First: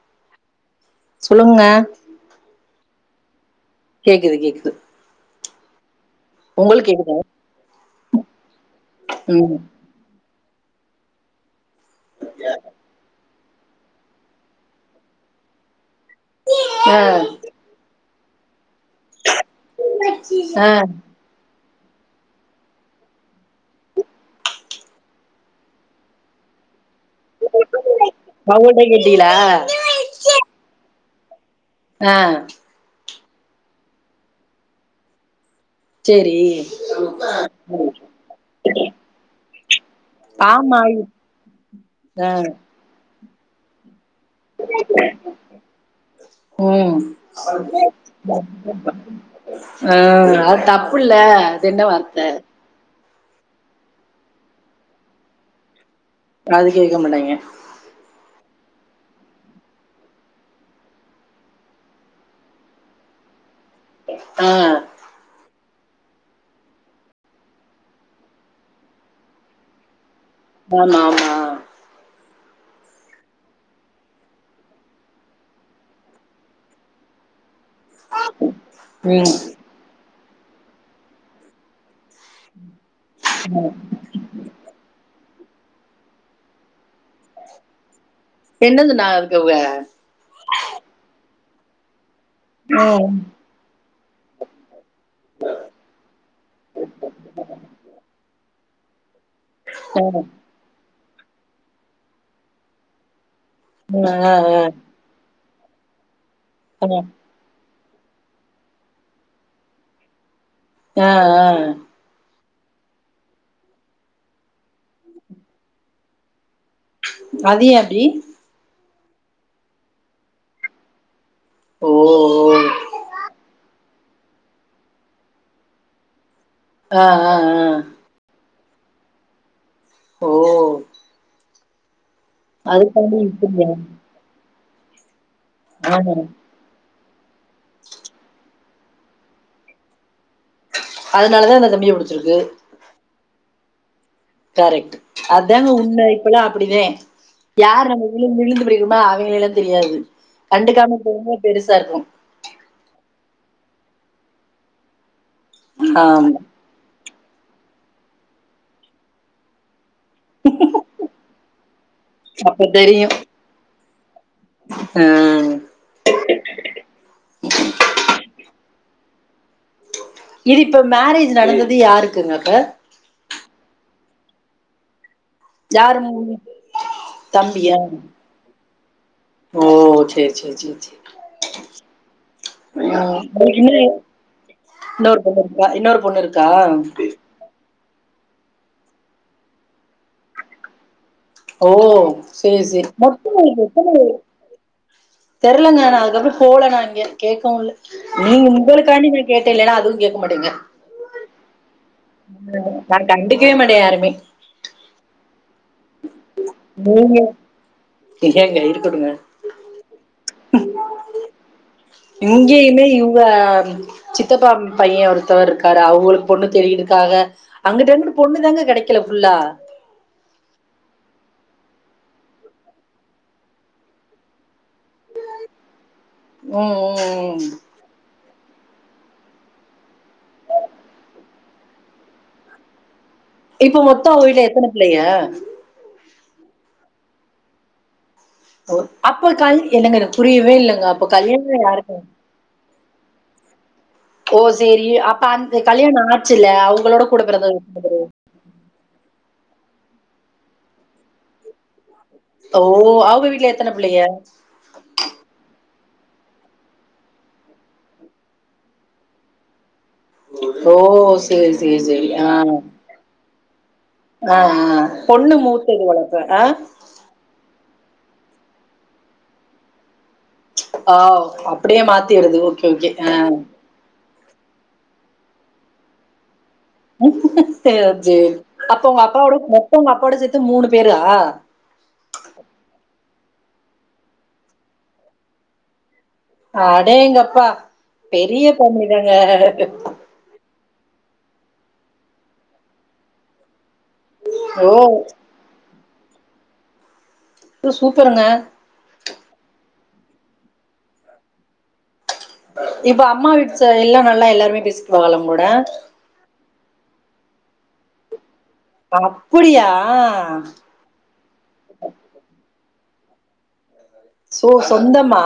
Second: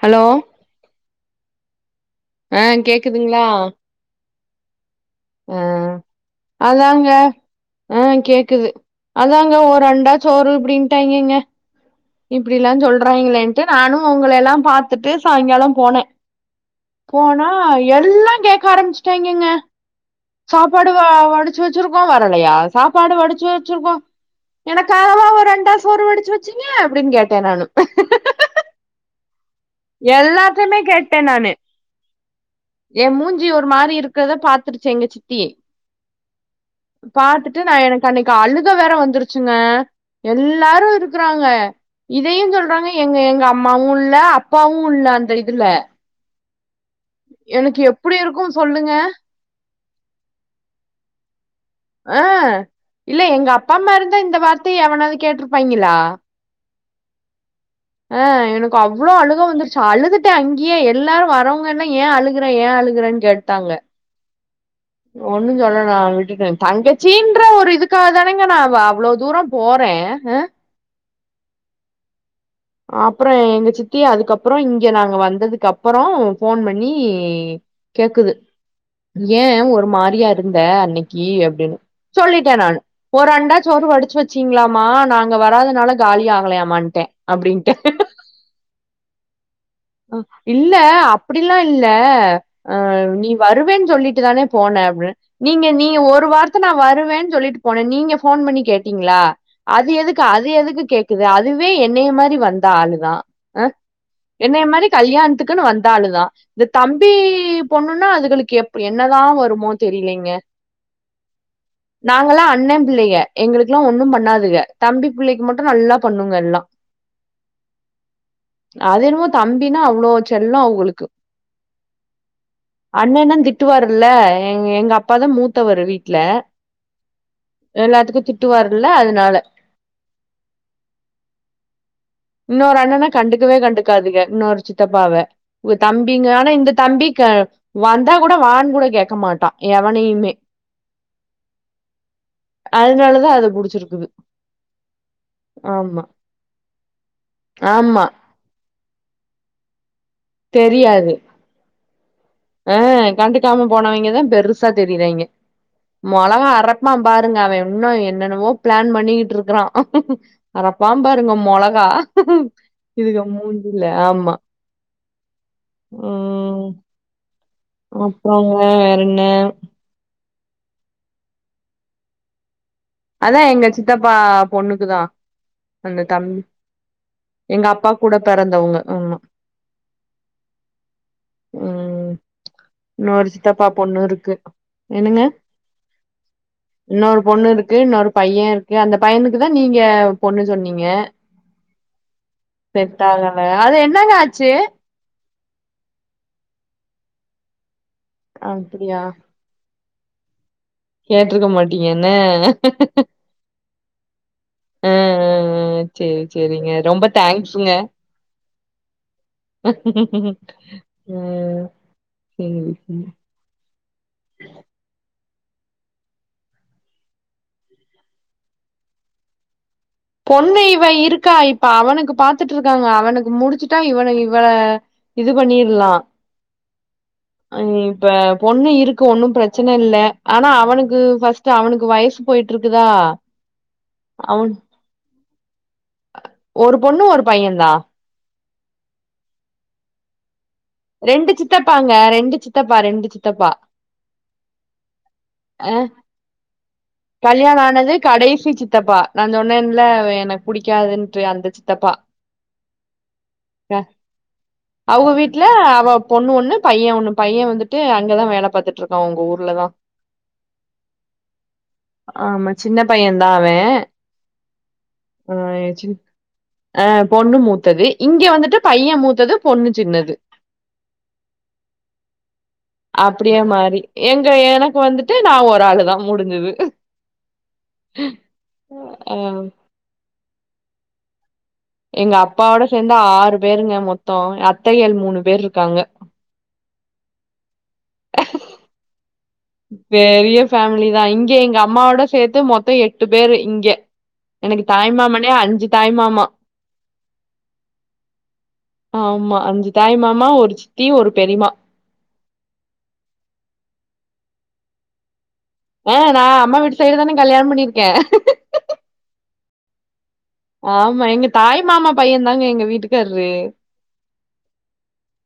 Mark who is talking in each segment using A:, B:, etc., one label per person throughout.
A: Hello
B: சொல்லுங்க
A: ஆ கேக் குதுங்ளா
B: கேக்குது கேக்குது
A: அ
B: உங்களுக்கு
A: அதாங்க
B: கேக்குதா
A: ஆ கேக்குது அதாங்க
B: ம்
A: ஒரு அண்டாஞ் சோறு இப்புடின்ட்டாய்ங்கங்க இப்பிடிலா சொல்றாய்ங்களே ட்டு நானு உங்லெல்லா பாத்துட்டு சாய்ங்காலோ போனே
B: ஆ
A: போனா எல்லா கே ஆரம்பிச்சட்டாய்ங்கெங்க
B: ஆ
A: சாப்பாடு வ வடி ச்சி வச்சிருக்கோ வரலையா சாப்பாடு வடிச்சி வச்சிருக்கோ எனக்காகவா ஒரு அண்டா சோறு வடிச்சி வச்சி அப்படின் கேட்டே நானு
B: ல
A: எல்லாத்தையுமே கேட்டே நானு
B: அ
A: ஏ மூஞ்சி ஒரு மாரி இருக்கிறத பாத்துருச்சி எங்க சித்தியே
B: சேரி
A: பாத்துட்டு நா எனக்கு அன்னிக்கு அழுக வேற வந்துருச்சு ங்க
B: ஆமா
A: எல்லாரு
B: இ-
A: இருக்கிறாங்க
B: ஆ
A: இதையு சொல்றாங்க எங்க எங்க எங்கம்மாவு இல் இல்ல அப்பாவு இல்ல அந்த இதுல
B: ம்
A: எனக்கு எப்டி இருக்கு சொல்லுங்க
B: அ அது தப்புல்ல இது என்ன வார்த்த
A: ஆ இல்ல எங்க அப்பா அம்மா இருந்தா இந்த வார்த்தைய எவனாவ்து கேட்டிருப்பாங்ளா
B: அத கேக்க மாட்டாங்க
A: அ எனக்கு அவ்ளோ அழுக வந்துருச்சு அழுதுட்டே அங்கேயே எல்லாரு வரவங்கன்னா ஏ அழுகுறே ஏ அழுகுறேன்னு கேட்டாங்க
B: ஆ
A: ஒன்னு சொல்ல நா விட்டுட்ட தங்கச்சின்ற ஒரு இதுக்காக தானேங்க நா வா அவ்ளோ தூரம் போற
B: ஆமா ஆமா
A: அப்பறோ எங்க சித்தி அதுக்கப்றோ இங்க நாங்க வந்ததுக்கு அப்பறோ ஃபோன் பண்ணி கேக்குது
B: ம்
A: ஏ ஒரு மாரியா இ ருந்த அன்னைக்கி அப்டினு சொல்லிட்ட நானு ஒரு அண்டா சோறு வடிச்சி வச் சிங்களாமா நாங்க வராதுனால காலியா ஆகலாயாமன்டே அப்டின்ட
B: என்னதுனா நா அதுக்கு வ
A: அ இல்ல அப்டில்லா இல்ல ஆ
B: ம்
A: நீ வருவேன் சொல்லி ட்டு தானே போனது அப்டின் நீங்க நீங்க ஒரு வார்த்த நா வருவே சொல்லிட்டு போனே நீங்க போன் பண்ணி கேட்டீங்ளா அது
B: ஆ ஆ
A: எதுக்கு அது எதுக்கு கேக் து அதுவே என்னைய மாறி வந்த ஆளு தா
B: மு அ
A: என்னைய மாறி கல்யாண்த்துக் க்கின்னு வந்தாளுதா இந்த தம்பீப் பொண்ணுன்னா அதுகளுக்கு எப் என்னதா வருமோ தெரியலீங்க
B: அ ஆ
A: அண்ணன் பிள்ளக எங்களுக்லா ஒன்னு பண்ணாதுக தம்பி பிள்ளைக்கு மட்டு நல்லா பண்ணுங்க எல்லா
B: அது எ அப்டி
A: அது என்னமோத் தம்பினா அவ்வளோ செல்லோ அவ்களுக்கு
B: ஓ ஓ
A: அண்ணேதா திட்டுவாரு இல்ல எங் எங்க அப்பாதா மூத்தவரு வீட்ல
B: ஆ ஆ அ
A: டு வரல அதனால
B: ஓ
A: இன்னொரு அண்ணன்னா
B: அதுக்காண்டி
A: கண்டுக்கவே
B: இப்டியா
A: கண்டுக்காதுக இன்னோரு சித்தப்பாவ உவ
B: ஆ
A: தம்பிங்க ஆனா இந்த தம்பி க வந்தா கூட வான் கூட கேட்க மாட்டா எவனையுமே
B: அதனாலதா இந்த தம்பிய புடிச்சிருக்கு
A: ந அத புடிச்சிருக்குது
B: கரெக்ட் டு அதாங்க
A: ஆமா.
B: உண்ம இப்பல்லா அப்படிதே யார்
A: ஆமா.
B: நம்ம விழுந்து விழுந்து படிக ஆ அவங்களலெல்லா தெரியாது கண்டுக்காம
A: தெரியாது
B: போங்க பெருசாருக்கு
A: ஆ கண்டுக்காம போனவய்ங்கதா பெருசா தெரிறாய்ங்க
B: ஆமா
A: மொளகா அறப்பாம் பாருங்க அவ உன்னு என்னென்னவோ பிளான் பண்ணிகிட்ருக்குறா அ அறப்பா பாருங்க மொளகா
B: அப்ப தெரியும்
A: இதுக மூஞ்சில ஆமா
B: ஆஹ்.
A: ம் அப்புறங்க வேறென்ன
B: இது இப்ப மேரேஜ் நடந்தது யாருக்குங்கப்ப
A: அதா எங்க சித்தப்பா பொண்ணுக்குதா அந்த தம்
B: யாரு
A: எங்க
B: தம்பியா
A: அப்பா கூட பெறந்தவுங்க ஆமா
B: ஓ சே சே சே சே [unintelligible]
A: ம் இன்னொரு சித்தப்பா பொண்ணு இருக்கு என்னங்க
B: இன்னொரு பொண்ணுருக்குறா இன்னொரு பொண்ணுருக்கா
A: க்கு இன்னொரு பையருக்கு அந்த பையனுக்கு தா நீங்க பொண்ணு சொன்னீங்க
B: ஓ சேரி சேரி
A: செட்
B: மொத்தமா
A: ஆகல
B: நீங்க
A: அது
B: எத்தன பேரு
A: என்னங்க ஆச்சு
B: தெர்லங்க நா அதுக்கப்பறோ போல நா இங்க கேக்கவுல்ல நீங்க
A: அப்டியா
B: உங்களுக்காண்டி போய் கேட்டே இல்லனா அதுவு கேக்க மாட்டீங்க
A: கேட்ருக்க மாட்
B: [unintelligible] கண்டுக்கவே மாட்டே யாருமே
A: அ அ அ சேரி சேரிங்க ரொம்ப
B: நீங்க
A: தேங்க்ஸ்ங்க
B: ஏங்க இருக்கட்டுங்க இங்கேயுமே
A: ம்
B: இவங்க ஒருத்தவருக்காரு அவுகுளுக் பொண்ணு தேடிகிட்ருக்காக அங்குட்டங்குட்டு பொண்ணு தாங்க கெடைக்கில ஃபுல்லா
A: பொண்ணு இவ இருக்கா இப்ப அவனுக்கு பாத்துட்ருக்காங்க அவனுக்கு முடிச்சுட்டா இவன இவள இது பண்ணிர்லா
B: ம் ம் ம்
A: இப்ப பொண்ணு இருக்கு ஒன்னும் பிரச்சன இல்ல ஆனா அவனுக்கு ஃபர்ஸ் டு அவனுக்கு வயசு போயிட்ருக்குதா
B: இப்ப மொத்தோ அவங்க வீட்ல
A: அவன்
B: எத்தன பிள்ளைக
A: ஒரு பொண்ணு ஒரு பையன்தா
B: ஓ அப்பக்கல் என்னங்க எனக் புரியவே இல்ல
A: ரெண்டு சித்தப்பாங்க ரெண்டு சித்தப் மா ரெண்டு சித்தப்பா
B: ஓ செரி அப்ப அந்த
A: அ
B: கல்யாணோ ஆச்சில்ல அவங்களோட கூட
A: கல்யாண
B: பொறந்தவங்க எத்தன பேரு
A: இல்ல எனக்கு புடிக்காதுன்டு அந்த சித்தப்பா
B: ஓ அவங்க வீட்ல எத்தன
A: அ
B: புள்ளைக
A: அவங்க வீட்ல அவ பொண்ணு ஒண்ணு பைய ஒண்ணு பைய வந்துட்டு அங்கதா வேல பாத்துட்டு இருக்கா உங்க ஊர்லதா
B: ஓ செரி செரி செரி அ
A: தாவே
B: அ அ பொண்ணு மூத்தது போல இருக்கு அ
A: த்தது இங்க வந்துட்டு பைய மூத்தது பொண்ணு சின்னது
B: ஆஹ் அப்படியே மாத்திடுது ஓகே ஓகே ஆஹ்
A: அப்படியே மாறி எங்க எனக்கு வந்துட்டு நா ஒரு ஆளு தா முடிஞ்சுது
B: சேர் சேரி அப்போ உங்க
A: ஆ
B: அப்பாவோட மொத்தோ அப்பாவோட மொத்தோ மூணு பேரா
A: எங்க அப்பாவோட சேர்ந் ஆறு பேருங்க மொத்தோ அத்தைகள் மூணு பேர் இர்க்காங்க
B: அடேங்கப்பா பெரிய ஃபேமிலி தான்
A: பெரிய
B: [unintelligible]
A: ஃபேமிலி தா இங்க எங்க அம்மாவோட சேத்து மொத்த எட்டு பேர் இங்க எனக்கு
B: ஓ!
A: தாய்மாமனோ அஞ்சு தாய் மாமா
B: ஒ சூப்பருங்க
A: ஆமா அஞ்சு தாய் மாமா ஒரு சித்தி ஒரு பெரிமா
B: இப்ப அம்மா வீட்டு [unintelligible] நல்லா எல்லார பேசிக்கி [unintelligible]
A: ஆ நா அம்மா விட்டு சைடு தானே கல்யாண பண்ணிருக்கே
B: அப்டியா
A: ஆமா எங்க தாய் மாமா பைய தாங்க எங்க வீட் [unintelligible]
B: சோ சொந்தமா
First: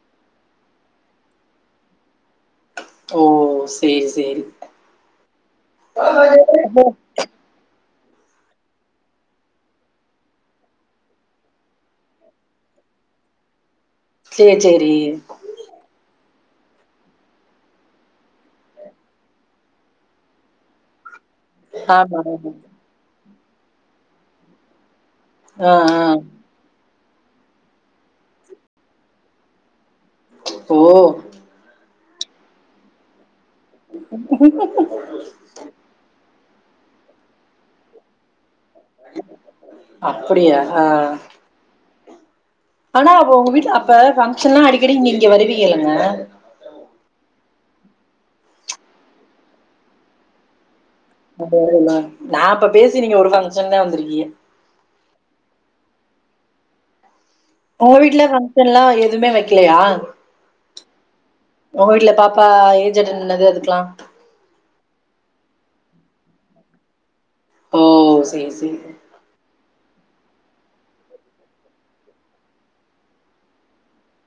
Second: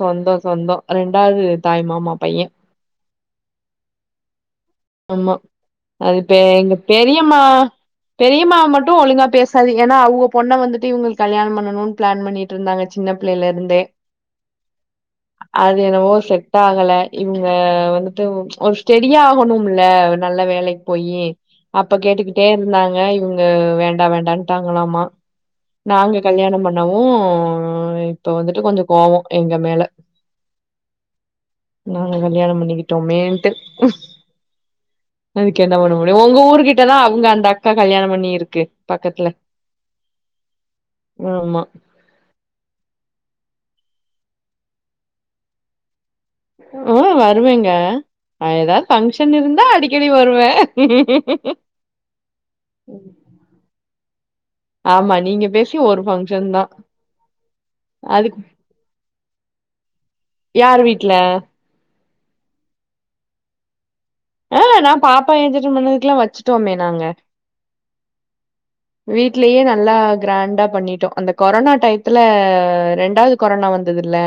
A: சொந்த சொந்த ரெண்டாவது தாய் மாமா பைய
B: ஓ சேரி சேரி
A: ஆமா அதுப் எங்க
B: ஓ!
A: பெரியம்மா பெரியம்மாவ மட்டும் ஒழுங்கா பேசாது ஏன்னா அவங்க பொண்ணை வந்துட்டு இவங்க கல்யாணம் பண்ணணும்னு பிளான் பண்ணிட்டு இருந்தாங்க சின்ன பிள்ளைல இருந்தே
B: சேரி சேரி
A: டாகல இவங்க வந்துட்டு ஓ ஒரு ஸ்டெடியா ஆகணும் பிள்ள நல்ல வேலைக்கு போயி அப்ப
B: ஆமா,
A: கேட்டுக்கிட்டே
B: ஆமா.
A: இருந்தாங்க இவங்க வேண்டா வேண்டாட்டாங்களாமா
B: ஆ ஆ
A: நாங்க கல்யாணம் பண்ணோம் ம் இப்ப வந்துட்டு கொஞ்சம் கோவம் எங்க மேல
B: ஓ
A: நாங்க கல்யாணம் பண்ணிக்கிட்டோமேன்ட்டு அதுக்கு என்ன பண்ண முடியும் உங்க ஊருக் கிட்டதான் அவங்க அந்த அக்கா கல்யாணம் பண்ணிருக்கு
B: அப்படியா
A: ஆமா.
B: ஆனா அவ அப்ப உங்க வீட்டு அப்ப பங்க்ஷன் எல்லாம் அடிக்கடி இங்க இங்க வருவீங்கல்லங்க
A: ம் வருவேங்க ஏதாவது பங்க்ஷன் இருந்தா அடிக்கடி வருவே
B: அல்லாம் நான் இப்ப பேசி நீங்க ஒரு பங்க்ஷன் தான் வந்திருக்கிக
A: ஃபங்க்ஷன் தான்
B: உங்க வீட்ல
A: அதுக்கு
B: பங்க்ஷன்லாம் எதுவுமே வச்ச வைக்கலையா
A: யார் வீட்ல
B: ப்பா ஏஜ் அட்டென்ட் பண்ணது அதுக்கெலாம்
A: ஆ நான் பாப்பா ஏஜ் அட்டேன் பன்னதுக்கெல்லா வச்சுட்டோமே நாங்க
B: ஓ சரி சரி
A: வீட்லயே நல்லா கிராண்டா பண்ணிட்டோம் அந்த கொரோனா டையத்துல ரெண்டாவது கொரோனா வந்ததுல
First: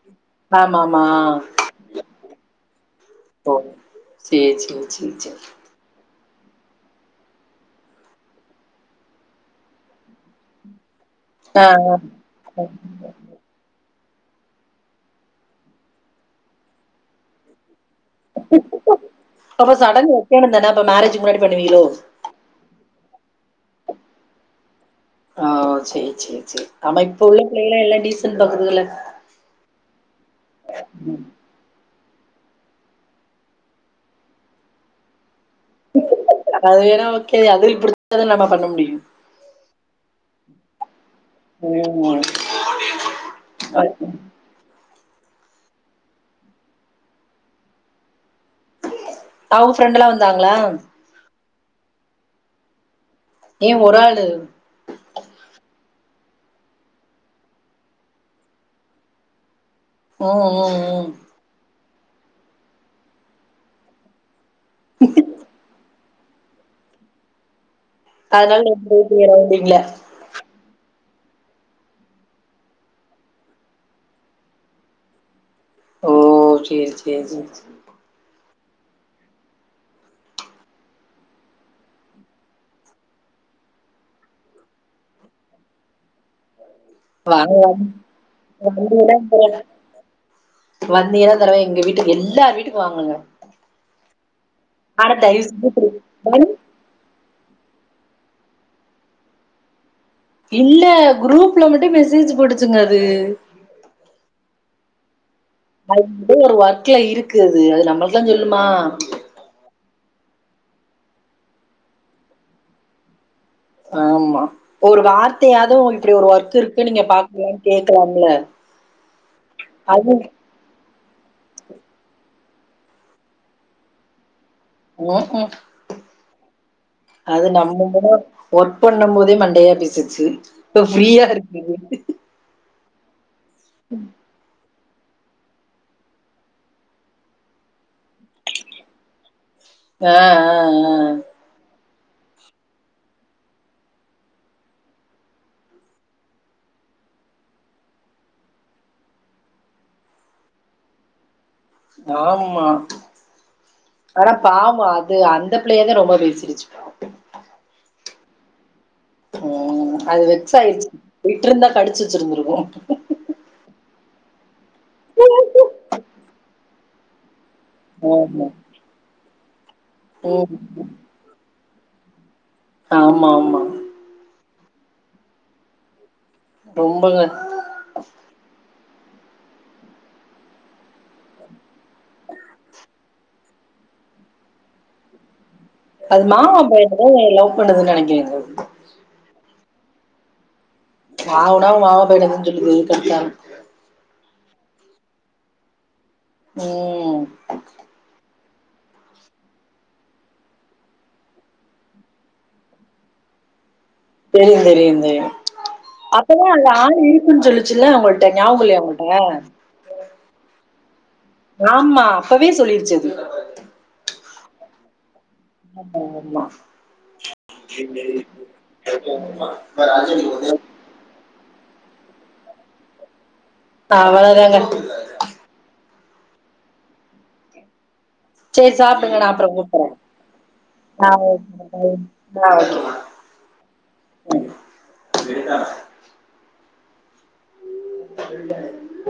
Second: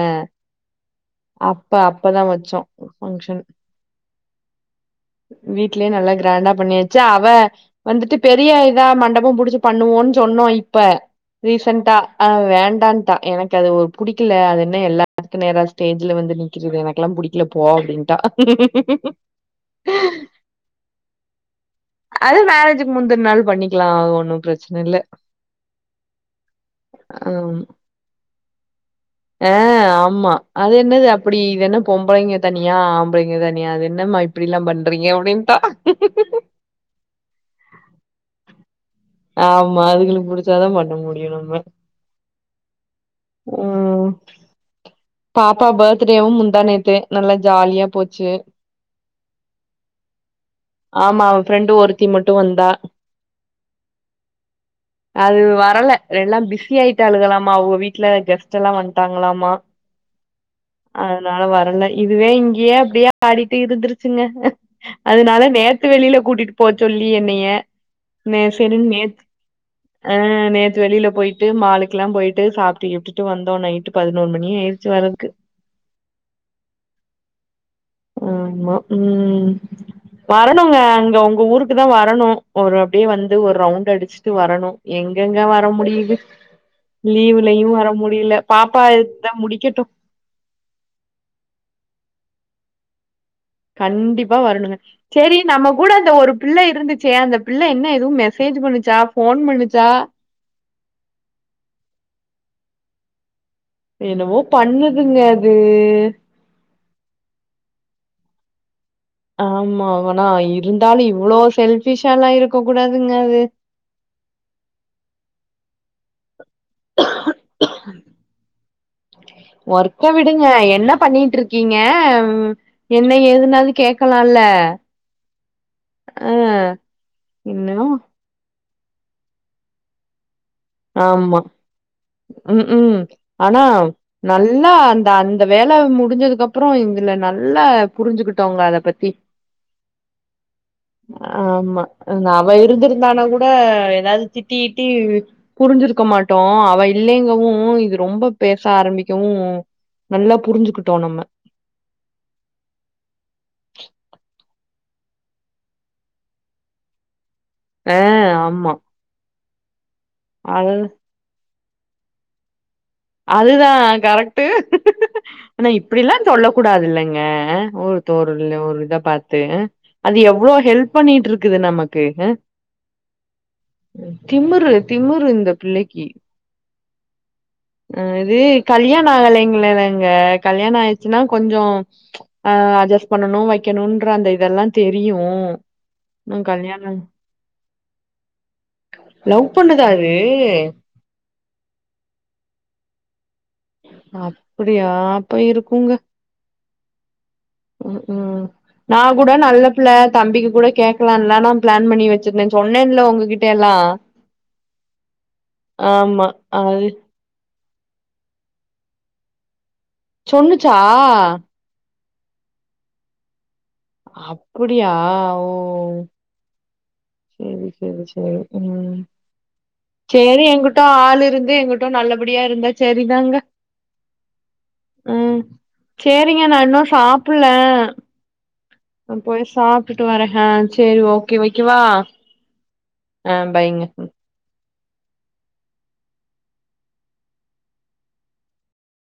B: ஆமா ஆமா
A: அப்ப அப்பதான் வச்சோம் பங்க்ஷன்
B: ஓ சேரி சேரி சேரி
A: நா என்ன பண்ணிவச்ச அவ வந்துட்டு பெரிய இதா மண்டபம் புடிச்சு பண்ணுவோன்னு சொன்னோம் இப்ப
B: ஆ ஆ
A: ரீசன்டாஹ் வேண்டான்ட்டான் எனக்கு அது ஒரு புடிக்கல அது என்ன எல்லாத்துக்கும் நேரா ஸ்டேஜ்ல வந்து நிக்குது எனக்கெல்லாம் புடிக்கல போ அப்படின்
B: அப்ப சடன்னு வைக்கேணும் தானா இப்ப மேரேஜ் முன்னாடி பண்ணுவீங்களோ
A: அது மேரேஜுக்கு முந்தின பண்ணிக்கலாம் ஒண்ணு பிரச்சன இல்ல
B: ஆ சரி சரி சரி ஆமா இப்ப உள்ள
A: ஆமா.
B: பிள்ளைகளாம் எல்லாம் டீசன்ட் பாக்குதுல
A: ஆ பொம்பளைைங்க தனியா ஆம்பளைங்க தனியா அது என்ன இப்படிலாம் பண்றீங்க அப்படின்னு
B: அது வேணா ஓகே அது புடிச்சாதானோ நம்ம பண்ண முடியு
A: ஆமா அதுக்குளுக்கு புடிச்சாதா பன்ன முடியு
B: [unintelligible]
A: ம் ம் பாப்பா பர்த்டேவு மு்ந்தானேத்து நல்லா ஜாலியா போச்சு
B: அவுங்க ஃப்ரெண்ட்டுலா வந்தாங்
A: ஆமா ஃப்ரெண்டு ஒருத்தி மட்டு வந்தா
B: ஏன் ஒரு ஆளு
A: அது வரல எல்லா பிஸி ஆயிட்டாலுங்கலாமா அவுங்க வீட்டுல கெஸ்ட் லா வந்துட்டாங்களாமா
B: ம் ம் ம்
A: இதுவே இங்கயே அப்டியே ஆடிட்டு இருந்துருச்சுங்க அதனால நேத்து வெளியில கூட்டிட்டு போக சொல்லி என்னைய நே
B: அதனால
A: செரின்னு நேத்
B: [inaudible]
A: ஆ நேத்து வெளில போய்ட்டு மாலுக்கு லா போய்ட்டு சாப்ட்டு இப்ட்டுகிட்டு வந்தோ நைட்டு பதினோரு மணி ஆயிடுச்சி வர்றதுக்கு
B: ஓ செரி செரி செரி செ
A: ஆமா ம் வரணும்ங்க அங்க உங்க ஊருக்கு தா வரணோ ஒரு அப்டியே வந்து ஒரு ரவுண்ட் அடிச் சுட்டு வரணு எங்கெங்க வர முடியுது
B: வாங்க
A: லீவ்லயு
B: வாங்க
A: வர முடியல
B: [inaudible]
A: பாப்பா இத முடிக்கட்டு
B: வந்தினா இந்த தடவ எங்க வீட்டுக்கு எல்லா வீட் டுக்கு வாங்கங்க
A: கண்டிப்பா வரணுங்க செரி
B: செஞ்சு
A: நம்ம கூட அந்த ஒரு
B: வரு-
A: பிள்ள இருந்துச்சே அந்த பிள்ள என்ன எதுவு மெசேஜ் பண்ணிச்சா போன் பண்ணிச்சா
B: இல்ல குரூப்ல மட்டு மெசேஜ் போடுச்சிங்க அது
A: என்னவோ பண்ணுதுங்க அ
B: அது வந்து ஒரு வார் [unintelligible] இருக்கு அது அது நம்பளுக்குல்லா சொல்லுமா
A: ஆமா ஆனா இருந்தாலு இவ்ளோ செல்பிஷாலா இருக்க கூடாதுங்க அது
B: ஆமா ஒரு வார்த்தையாது ஒ இப்டி ஒரு வொர்க் வொர்க் இருக்கு நீங்க பாக்கலனு கேக்கலாம்ல
A: ஒர்க்க
B: அது
A: விடுங்க என்ன பண்ணிட்டு இருக்கீங்க என்ன எதுனாது கேக்கலாம்ல
B: ம்ஹும் அது
A: இன்னு
B: நம்பகூட ஒர்க் பண்ணு போதே மண்டையா பேசிச்சி இப்ப ஃப்ரீயா
A: ஆமா
B: இருக்குது
A: ம் ம் ஆனா நல்லா அந்த அந்த வேல முடிஞ்சதுக்கு அப்றோ இதுல நல்ல புரிஞ்சுகிட்டோங்க அத பத்தி
B: ஆ ஆ
A: ஆமா அவ இருந்திருந்தானா கூட ஏதாவுது திட்டிகிட்டி புரிஞ்சிருக்க மாட்டோ அவ இல்லேங்க இது ரொம்ப பேச ஆரம்பிக்கவு நல்லா புரிஞ்சுக்கிட்டோ நம்ம
B: ஆமா ஆனா ஆமா அது அந்த பிள்ளையதா ரொம்ப பேசிடுச்சு
A: அ ஆமா
B: ம் அது வெக்சாயிடுச்சு விட்டுருந்த கடிச்சு வச்சிருந்தருக்கு
A: அதுதா கரெக்ட்டு ஆனா இப்டிலா சொல்ல கூடாதுல்லைங்க ஊர்
B: ஆமா
A: தோர்ல ஓரு இத பாத் த்தே அது எவ்ளோ
B: ம்
A: ஹெல்ப் பண்ணிட்ருக்குது நமக் க்கு
B: ஆமா ஆமா
A: திமுரு திமுறு இந்த பிள்ளைக்கு
B: ரொம்பங்க
A: ஆ இது கல்யாண ஆகலைங்களங்க கல்யாண ஆயிடுச்சுன்னா கொஞ்ச அ அட்ஜஸ்ட் பண்ணணு வைக்கணும்ன்ற அந்த இதெல்லா தெரியு
B: அது மாமா பையனுதா லவ் பண்ணுது நெனைக்கிற
A: லவ் பண்ணுதா அது
B: ஆ உனா அவ மாமா பையனதா சொல்லுது எதுக்கெத்தாலு
A: அப்டியா அப்ப இருக்குங்க
B: ம்
A: ம் ம் நா கூட நல்ல பிள்ள தம்பிக்கு கூட கேக்கலால்லா நா பிளான் பண்ணி வச்சிருந்தே சொன்னேல உங்ககிட்டல்லா
B: தெரியு தெரியு தெரியு
A: ஆமா.
B: அப்பதா அந்த
A: அது
B: ஆள் இருக்குன் சொல் ச்சுல உங்கள்ட்ட ஞாபக இல்லையா உங்கள்ட்ட
A: சொன்னுச்சா
B: ஆமா அப்பவே சொல்லிருச்சது
A: அப்படியா ஓ! சரி, சரி, சரி. ம்.
B: [unintelligible]
A: து எங்கிட்டு நல்லபடியா இருந்தா செரிதாங்க
B: இப்ப அவ்ளதாங்க
A: செரிங்க நா இன்னு சாப்புல
B: சேரி
A: நா
B: சாப்டுங்க
A: போய்
B: அப்றோ கூப்பறே
A: சாப்டுட்டு வர ஆ சேரி
B: ஆ
A: ஓகே வைக்கவா
B: பாய். ஆ ஓகே
A: அ பாய்ங்க
B: ம் [unintelligible] [unintelligible]